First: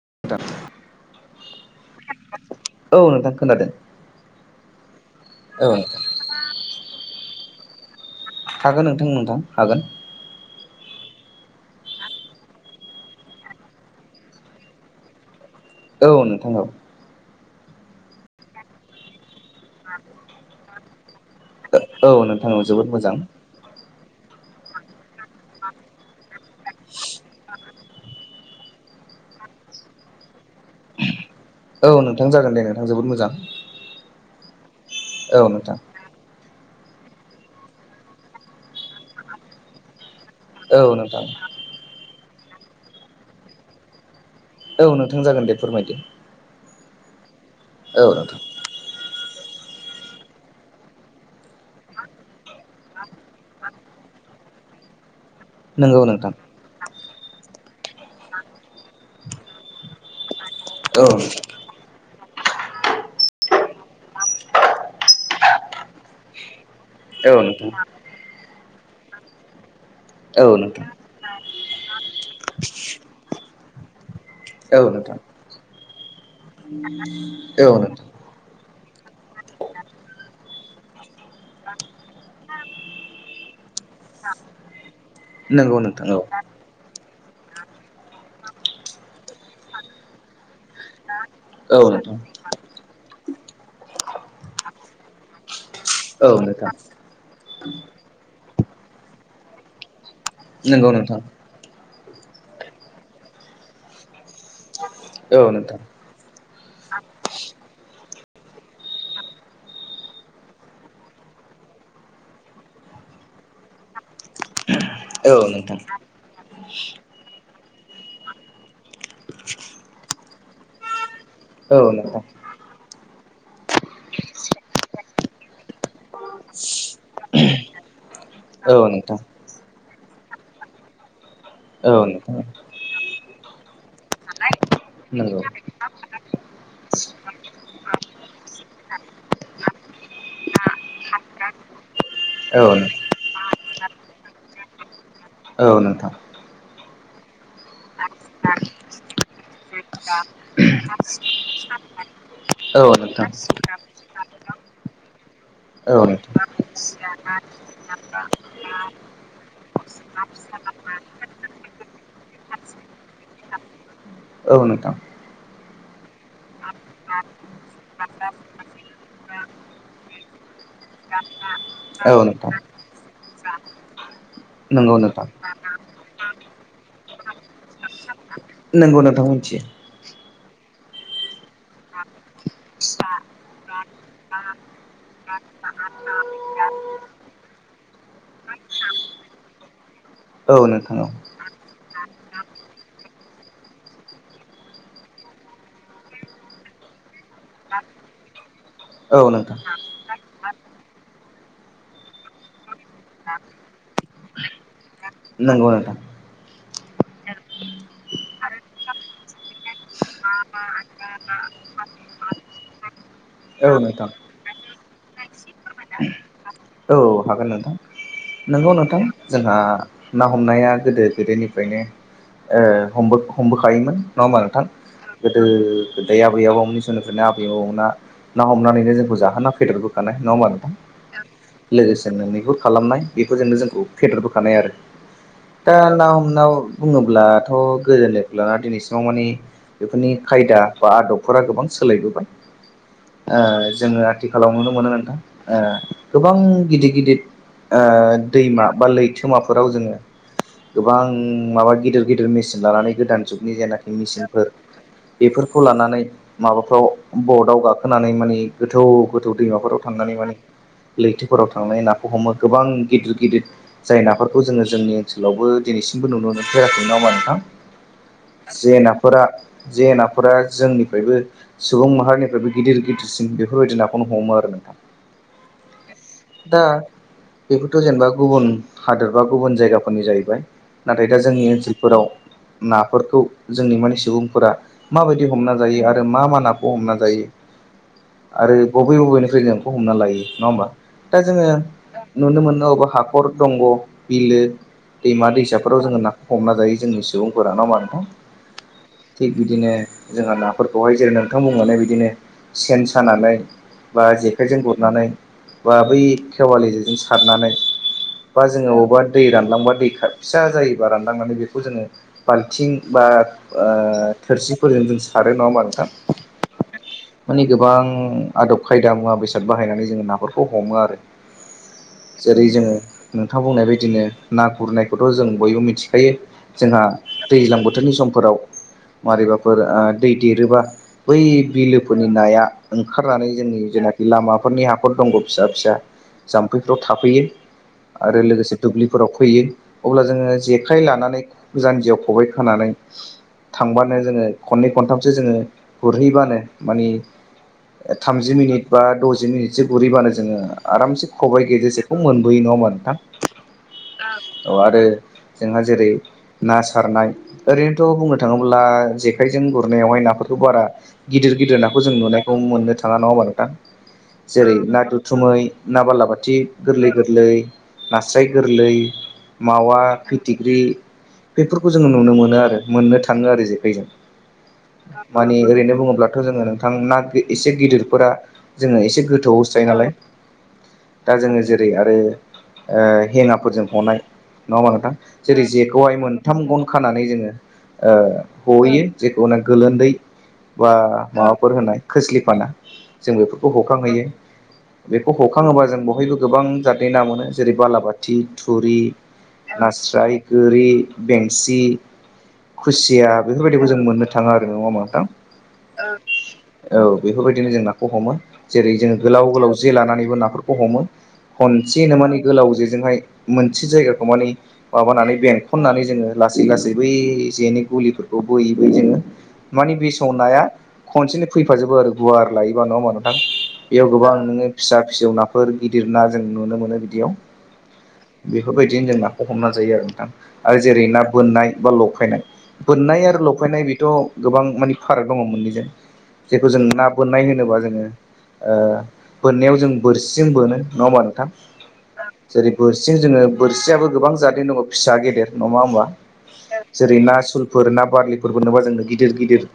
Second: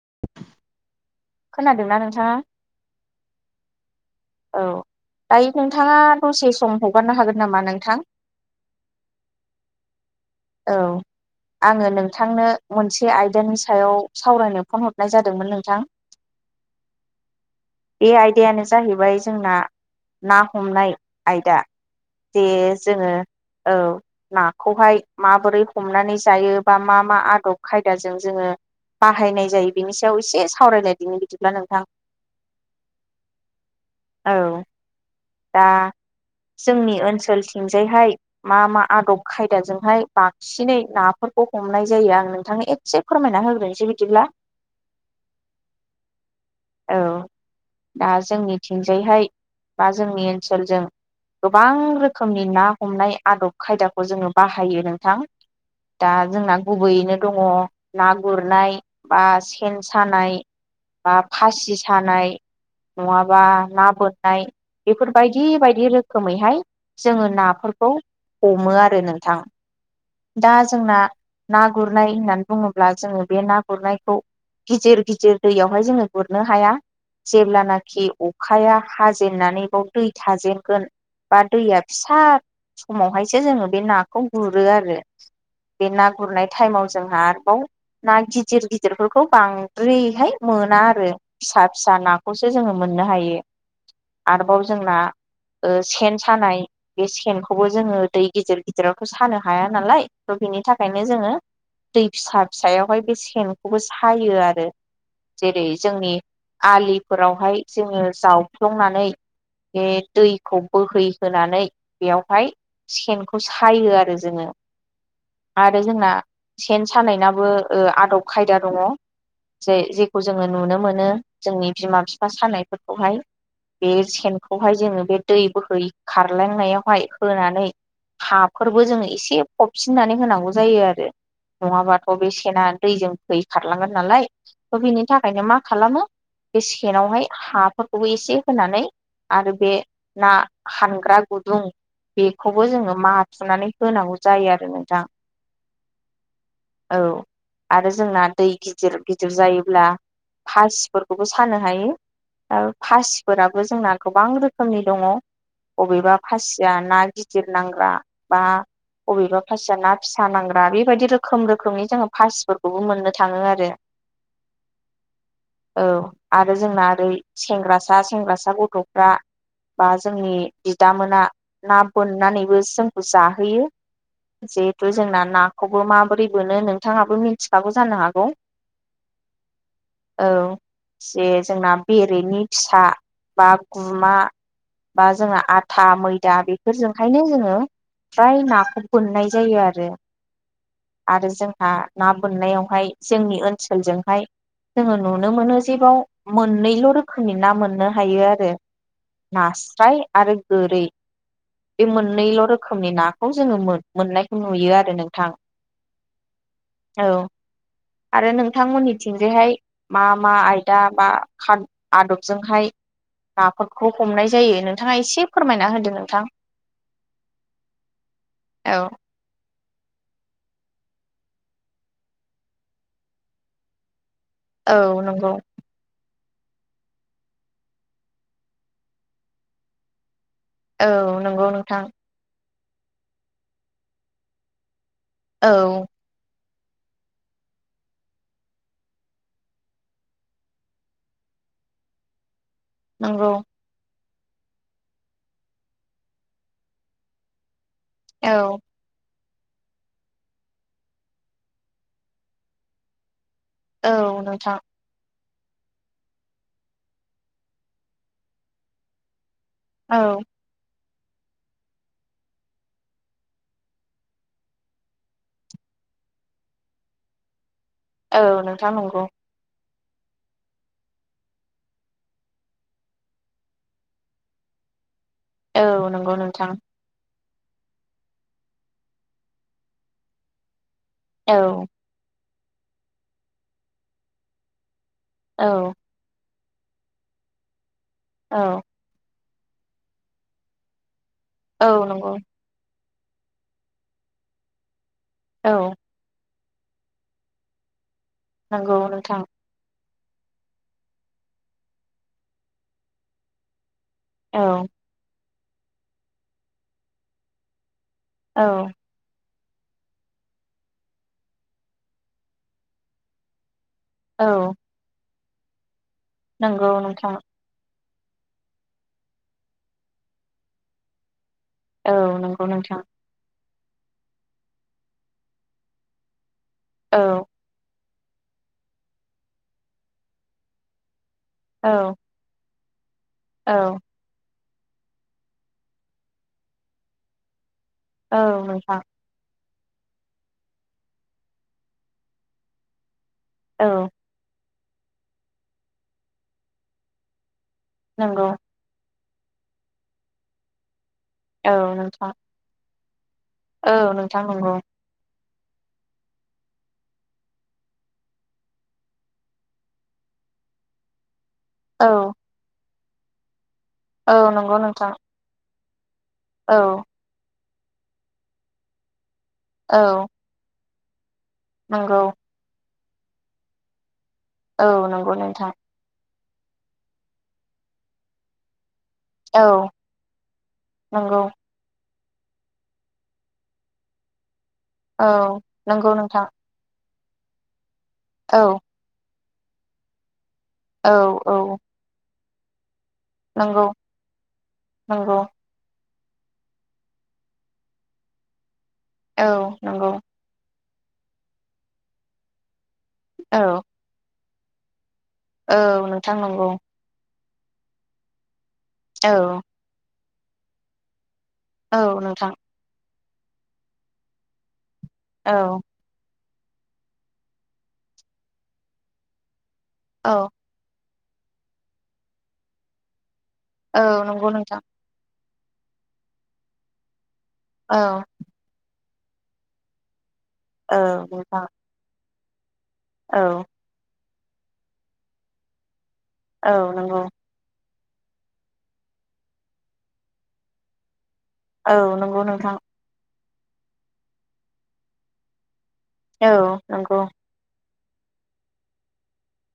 [unintelligible] खोनादोंना नोंथांङा? औ नोंथां खोनादों औ दायो औ नोंथाङा नोंथां दसे सम हगारनो हागोन नामा नोंथां। हागोन नोंथां नोंथां हागोन। औ आङो नोंथांनो मोनसे आयदानि सायाव सावरायनो फन हरनाय जादोंमोन नों औ नोंथां। बे आयदायानो जाहैबाय जोंना ना हमनाय। आयदा औ जे नोंथां औ जोबोद जोङो मोजां औ नाखौहाय माबोरै हमनानै जायो बा मा मा आदब खायदाजों जोङो। बाहायनाय जायो बिनि सायाव एसे सावरायलायदिनो। औ नोंथां जागोन दे नोंथां जोबोद मोजां। औ औ नोंथां दा जोंनि ओनसोलथिंजायहाय मा मा आदब खायदाजोंहाय बांसिनै औ नोंथां नाफोरखौ हमनाय जायो आं नोंथांनो एसे फोरमायना होग्रोनोसै बिदिब्ला औ नोंथां जागोन दे फोरमायदो औ औ दा नोंथां जोंनिथिंजायहाय बा जोंनि ओनसोलजों गोबां रोखोमनि ना हमनाय आदब खायदाखौ जोङो बाहायो नोंथां नंगौ दा नोंथां जोंना गुबैयैनो दङ ना गुरनाय बा सेन सानाय औ बा खाासि सानाय नङाबा ना बोननाय बेफोरबायदि बायदि रोखोमैहाय जोङो औ नोंथां नाफोरखौ हमो आरो आरो नोंथां औ दा नोंथां जोंना ना गुरनाय होननानै बुङोब्ला जोङो बे ना गुरनायखौ औ गिदिर नोंथां गिदिर दैयावहाय जोङो गुरनो हाया औ जेब्लानाखि नोंथां अखाया खाजेननानै बाव दै थाजेनगोन बा दैया फिसा समावहायसो जोङो बे नाखौ गुरो आरो नंगौ बे नोंथां ना औ गुरनाय टाइमव जोंहा आरोबाव ना गिदिर गिदिरफोरखौ बांद्रायहाय मोना आरो फिसा औ फिसा नोंथां नाखौसो जोङो मोननो हायो आरोबाव जोंना सेन औ सानाय नोंथां बे सेनखौबो जोङो दै गिदिर गिदिरावथ' सानो हाया नालाय थ' बिनि नंगौ थाखायनो नोंथां जोङो दै फिसा फिसायावहाय बे सेनखौबो सायो आरो औ जेरै नोंथां जोंनि आलिफोरावहाय जोङो जावफ्लंनानै बे दैखौ बोहैहोनानै बेयावहाय सेनखौ सायो आरो जोङो औ नोंथां आरो जोंना सेन सानायनाबो आदब खायदा दङ जे जेखौ जोङो नुनो मोनो जोंनि औ बिमा नोंथां बिफा सानायफोरखौहाय बे सेनखौहाय जोङो बे दै बोहै खारलांनायावहाय होनानै हाफोरबो औ जोङो नोंथां एसे फबसििननानै होनांगौ जायो आरो औ नङाबाथ' बे नोंथां सना दैजों दै खारलांगोन नालाय थ' बिनि नंगौ थाखायनो मा खालामो बे सेनावहाय हाफोरखौबो एसे होनानै आरो बे ना हानग्रा गुदुं औ बेखौबो जोङो माथुनानै होनांगौ जायो आरो नोंथां नोंथां औ आरो जोंना दै गिदिर गिदिर जायोब्ला फासिफोरखौबो सानो हायो औ फासिफोराबो जोंना गोबां नोंथां रोखोमनि दङ औ बबेबा फासिया ना गिदिर नांग्रा बा बबेबा फासिया ना फिसा नांग्रा बेबायदि रोखोम रोखोमनि जोङो फासिफोरखौबो मोननो थाङो आरो औ न औ आरो जोंना ओरै सेंग्रासा सेंग्रासा गथ'फ्रा बा जोंनि बिदामोना ना औ नोंथां बोननानैबो जोंखौ जाहोयो जिहेथु नंगौ नोंथां जोंना नाखौबो माबोरै मोनो नोंथाङाबो मिथिखागौ जानो हागौ नंगौ नोंथां मिथि औ जे जोंना बेरेनि फिसा बा गुमा बा जोंहा आथा मैदा बेफोरजोंहायनो जोङो फ्राय नाखौ मोननाय जायो आरो औ नोंथां औ आरो जोंहा ना बोननायावहाय जोंनि ओनसोलजोंहाय जोङो नुनो मोनो जे बाव मोननैल' रोखोमनि ना मोननो हायो आरो औ नोंथां नास्राय आरो गोरै बे मोननैल' रोखोमनि नाखौ जोङो मोनो मोननायखौ नुयो आरो नोंथां नंगौ नोंथां औ आरो नोंथांमोननिथिंजायहाय मा मा आयदा बा आदबजोंहाय औ नाफोरखौ नोंथां हमनाय जायो नोंथाङा एसे फोरमायना होदो नोंथां औ हागोन नोंथां नंगौ औ नोंथां जोंहा ना हमनाया गोदो गोदोनिफ्रायनो ओ हमबो हमबोखायोमोन नङा होमा नोंथां औ नंगौ गोदो गो दाय आबै आबौमोननि समनिफ्रायनो आबै आबौमोना ना हमनानैनो जोंखौ जाहोना फेदेरबोखानाय औ नंगौ नोंथां बेफोर खालामनाय बेफोरजोंनो जोंखौ फेदेरबोखानाय आरो औ दा ना हमनाव बुङोब्लाथ' गोजोननिफ्राय लाना दिनैसिमाव मानि बेफोरनि खायदा बा आदबफोरा गोबां सोलायबोबाय नंगौ ओ जोङो आथिखालाव नुनो मोनो नोंथां ओ गोबां गिदिर गिदिर ओ औ दैमा बा लै बिलोमाफोराव जोङो गोबां माबा गिदिर गिदिर मेसिन लानानै गोदान जुग नि औ जेनााखि निसिनाफोर नोंथां बेफोरखौ लानानै माबाफ्राव बर्डआव गाखोनानै माने गोथौ गोथौ दैमाफोराव औ थांनानै माने लैथोफोराव थां थांनाय नाखौ हमो गोबां गिदिर गिदिर जाय नाफोरखौ जोङो जोंनि ओनसोलावबो दिनैसिमबो नुनो मोन फेराखै नबा नोंथां औ नोंथां जे नंगौ नाफोरा जे नाफोरा जोंनिफ्रायबो सुबुं माहारिनिफ्रायबो गिदिर गिदिरसिन बेफोरबायदि नाखौनो हमो आरो ना औ नंगौ नोंथां। बेखौथ' जेनेबा गुबुन हादोर बा गुबुन जायगाफोरनि जाहैबाय नाथाय दा औ जोंनि ओनसोलफोराव नाफोरखौ जोंनि माने सुबुंफोरा माबायदि हमना औ जायो आरो मा मा नाखौ हमना जायो आरो औ बबे बबे हमना लायो नङा हबा दा जोङो औ नंगौ नुनो मोनो अबा हाखर हाखर दंग' बिलो दैमा औ दैसाफोराव जोङो ना हमना जायो जोंनि सुबुंफोर ना मानोथ' नंगौ नोंथां थिग बिदिनो जोंहा नाफोरखौहाय जेरै नोंथां बुंनानै बिदिनो सेन सानानै बा औ जेखाइजों गुरनानै बा बै खेवालिजों सारनानै औ बा जोङो बबावबा दै रान रानलांबा दै फिसा जायोबा रानलांनानै बेखौ जोङो बाल्थिं बा ओ औ थोरसिफोरजों जों सारो नङा ह होनोमबा नोंथां नंगौ नोंथां माने गोबां आदब खायदा मुवा बेसाद बाहायनानै जोङो नाफोरखौ हमो आरो औ जेरै नंगौ जोङो नोंथां नोंथां बुंनाय बायदिनो ना गुरनायखौथ' जों बयबो मिथिखायो जोंहा औ दैज्लां बोथोरनि सम फोराव मारैबाफोर दै देरोबा बै औ बिलोफोरनि नाया ओंखारनानै औ जोंनि जेनाखि लामाफोरनि हाखर दंङ फिसा फिसा जाम्फैफ्राव थाफैयो औ आरो लोगोसे नोंथां दुब्लिफोराव फैयो अब्ला जोङो जेखाइ लानानै जानजियाव खबाइ खानानै औ थांबानो जोङो खनै खथामसो जोङो गुरहैबानो मानि नंगौ थामजि मिनिट बा द जि मिनिटसो गुरैबानो जोङो आरामसे खबाइ औ गेजेरसेखौ नोंथां मोनबोययो नङा आरो नोंथां नोंथां औ नंगौ आरो जोंहा जेरै ना सारनाय ओरैनोथ' बुंनो थाङोब्ला जेखायजों गुरनायावहाय नाफोरखौ बारा गिदिर गिदिर नाखौ जों औ नुनायखौ मोननो थाङा नङा होमबा नोंथां औ जेरै नंगौ ना नोंथां दुथुमै ना बालाबाथि औ गोरलै गोरलै नास्राय गोरलै मावा औ फिथिख्रि बेफोरखौ जोङो नंगौ नुनो मोनो आरो मोननो थाङो आरो जेखाइजों औ नंगौ मानि नोंथां ओरैनो बुङोब्ला दाथ' जोङो नोंथां ना एसे गिदिरफोरा जोङो एसे औ गोथौआवो जायो नालाय दा नंगौ जोङो जेरै आरो ओ हेनाफोरजों हनाय नङा होमबा नोंथां औ जेरै नंगौ जेखौहाय नोंथां मोनथाम गन खानानै जोङो ओ औ हहैयो जे औ ना गोलोन्दै बा औ माबाफोर औ होनाय खोस्लिफाना जों बेफोरखौ नंगौ हखांहैयो बेखौ नंगौ हखाङोबा जों जों बहायबो गोबां जाहाथे ना मोनो जेरै बालाबाथि थुरि औ नंगौ नास्राय गोरि बेंसि खुसिया औ बेफोरबायदिखौ जों मोननो थाङा आरो नङा होनबा नोंथां औ नोंथां नंगौ ओं औ बेफोरबायद बिदिनो जों नाखौ हमो जेरै जोङो गोलाव औ गोलाव जे लानानैबो नाफोरखौ हमो औ खनसेनो माने नोंथां गोलाव जेजोंहाय मोनसे जायगाखौ मानिे माबानानै औ बेंखननानै जोङो लासै लासै बै जेनि गुलिफोरखौ बोयै बोयै जोंयो माने औ बेसमाव नाया खनसेनो फैफाजोबो आरो गुवार लायोबा नङा होमबा नोंथां औ बेयाव गोबां नंगौ नोङो नोंथां फिसा फिसौ नाफोर गिदिर ना जों नुनो मोनो बिदियाव औ बेफोरबायदिनो जोंना खौ हमना जायो आरो नोंथां आरो औ जेरै ना नोंथां बोननाय बा लफायनाय बोननाय आरो औ लफायनाय बेथ' गोबां मानि फाराग दङ मोननैजों। जेखौ औ जों ना नंगौ बोननाय होनोबा जोङो ओ बोननायाव जों बोरसिं बोनो नङा होमबा नोंथां औ ओं नंगौ जेरै नोंथां बोरसिं जोङो बोरसियाबो गोबां जादेन दङ फिसा गेदेर नंबा होमबा औ ओं जेरै नंगौ ना सुलफोर ना बारलिफोरबो नोबा जोंनो गिदिर गिदिर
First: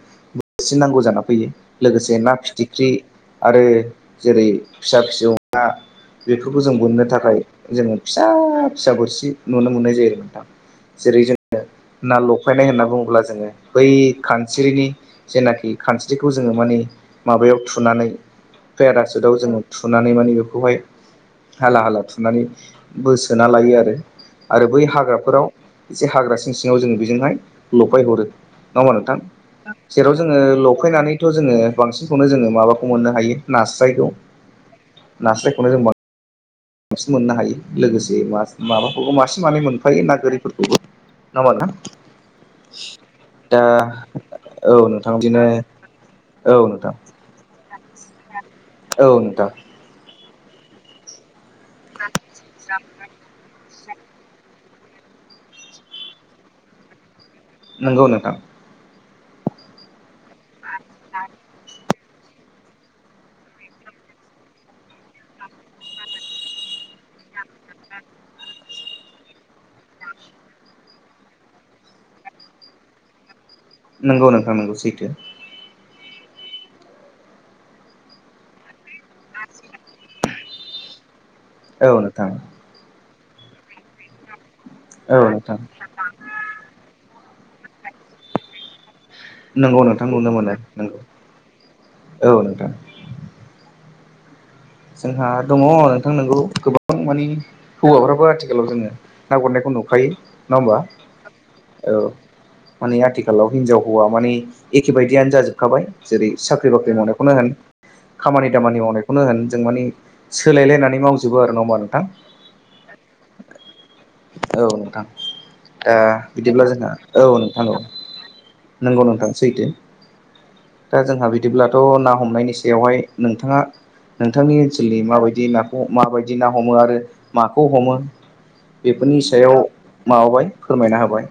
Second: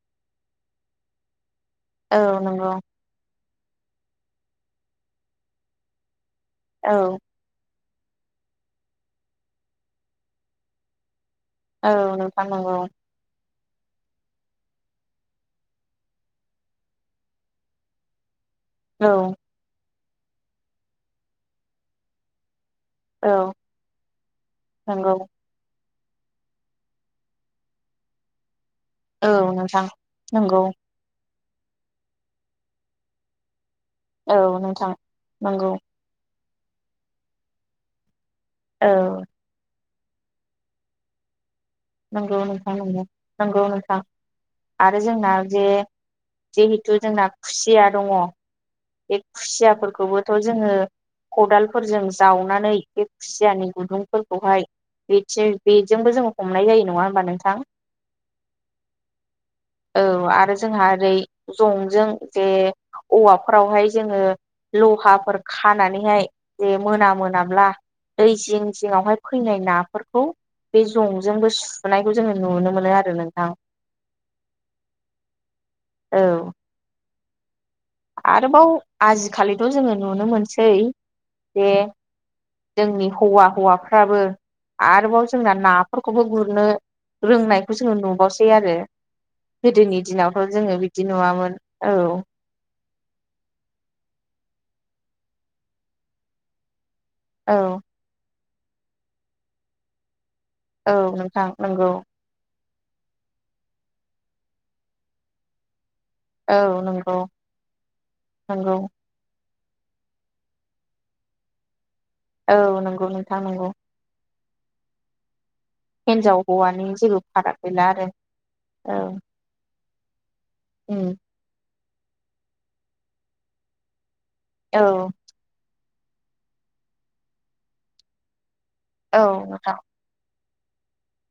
बोरसि नांगौ जाना फैयो लोगोसे औ ना नंगौ फिथिख्रि आरो जेरै फिसा फिसौ ना बेखौबो जों औ बोननो थाखाय जोङो फिसा फिसा बोरसि नुनो मोननाय जायो नोंथां जेरै जों ओ औ ना नोंथां लफायनाय नंगौ होनना बुङोब्ला जोङो बै खानस्रिनि जेनाखि खानस्रिखौ जोङो मानि माबायाव थुनानै औ पेरासुटआव जोङो थुनानै माने बेखौहाय हाला हाला थुनानै औ बोसोना लायो आरो आरो बै नंगौ हाग्राफोराव एसे हाग्रा सिं सिङाव जोङो बेजोंहाय लफायहरो। नङा होमबा नोंथां औ नोंथां जेराव जोङो नंगौ लफायनानै थ' जोङो बांसिनखौनो जोङो माबाखौ मोननो हायो नास स्रायखौ औ नोंथां नास्रायखौनो नंगौ जों बां बांसिन मोननो हायो लोगोसे मास औ माबाखौबो मासे मानै मोनख हायो नागोरिफोरखौबो नङा होमबा नोंथां नंगौ नोंथां नंगौ दा नंगौ नोंथां। औ आरो नोंथां जोंना बिदिनो जे औ नोंथां जिहेथु जोंना खुसि या दङ औ बे नोंथां खुसियाफोरखौबोथ' जोङो खदालफोरजों जावनानै बे खुसियानि गुदुंफोरखौहाय बेथियाय बेजोंबो जोङो हमनाय जायो नङा होमबा नोंथां? नोंगौ नोंथां। औ आरो जोंहा ओरै जंजों जे औवाफ फ्रावहाय जोङो लहाफोर खानानैहाय जे मोना मोनाब्ला दै जिं जिंङावहाय फैनाय नाफोरखौ बे जंजोंबो सुनायखौ जोङो नुनो मोनो आरो नोंथां। नोंगौ नोंथां नोंगौ सैथो। औ। आरोबाव आजिखालिथ' जोङो नुनो मोनसै जे औ नोंथां जोंनि हौवा हौवाफ्राबो औ आरोबाव जोंना नोंथां नाफोरखौबो गुरनो रोंनायखौ जोङो नुबावसै आरो। नंगौ गोदोनि नोंथां नुनो दिनावथ' मोनो जोङो नंगौ बिदि नुवामोन औ। जोंहा दङ नोंथां नोंगौ गोबां मानि औ हौवाफ्राबो आथि आगोलाव जोङो ना गुरनायखौ नुखायो। नङा होमबा औ नोंथां नोंगौ। औ माने आथिखालाव हिनजाव हौवा माने एखे बदियानो जाजोबखाबाय। जेरै औ साख्रि बाख्रि नंगौ मावनायखौनो होन खामानि नंगौ दामानि मावनायखौनो होन। जों मानि सोलायलायनानै मावजोबो आरो नोङा होमबा नोंथां? औ नंगौ नोंथां नंगौ। औ नोंथां। ओ दा हिनजाव बिदिब्ला हौवानि जोंहा जेबो औ फाराग नोंथां औ गैला आरो नंगौ औ नोंथां सैथो दा उम जोंहा बिदिब्लाथ' ना हमनायनि सायावहाय नोंथाङा। नोंथांनि औ ओनसोलनि माबायदि नाखौ माबायदि ना हमो आरो माखौ हमो बेफोरनि औ सायाव नोंथां माबाबाय फोरमायना होबाय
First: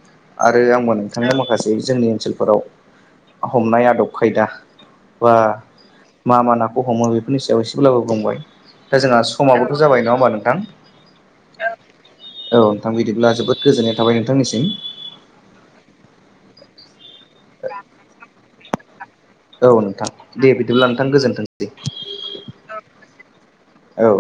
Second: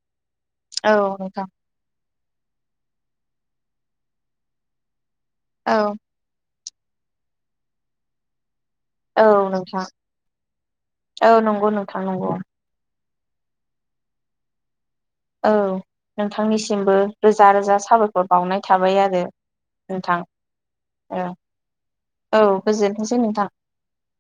आरो आंबो औ नोंथांनो नोंथां माखासे जोंनि ओनसोल फोराव हमनाय आदब खायदा बा औ मा मा ना हमो बेफोरनि सायाव एसेब्लाबो बुंबाय दा जोंहा औ समाबोथ' नोंथां जाबाय नङा होमबा नोंथां औ नंगौ नोंथां नंगौ औ नोंथां बिदि अब्ला जोबोद गोजोननाय थाबाय नोंथांनिसिम औ नोंथांनिसिमबो रोजा रोजा साबायखर बावनाय थाबाय आरो। औ नोंथां दे बिदिब्ला नोंथां औ गोजोनथोंसै। औ गोजोनथोंसै नोंथां औ।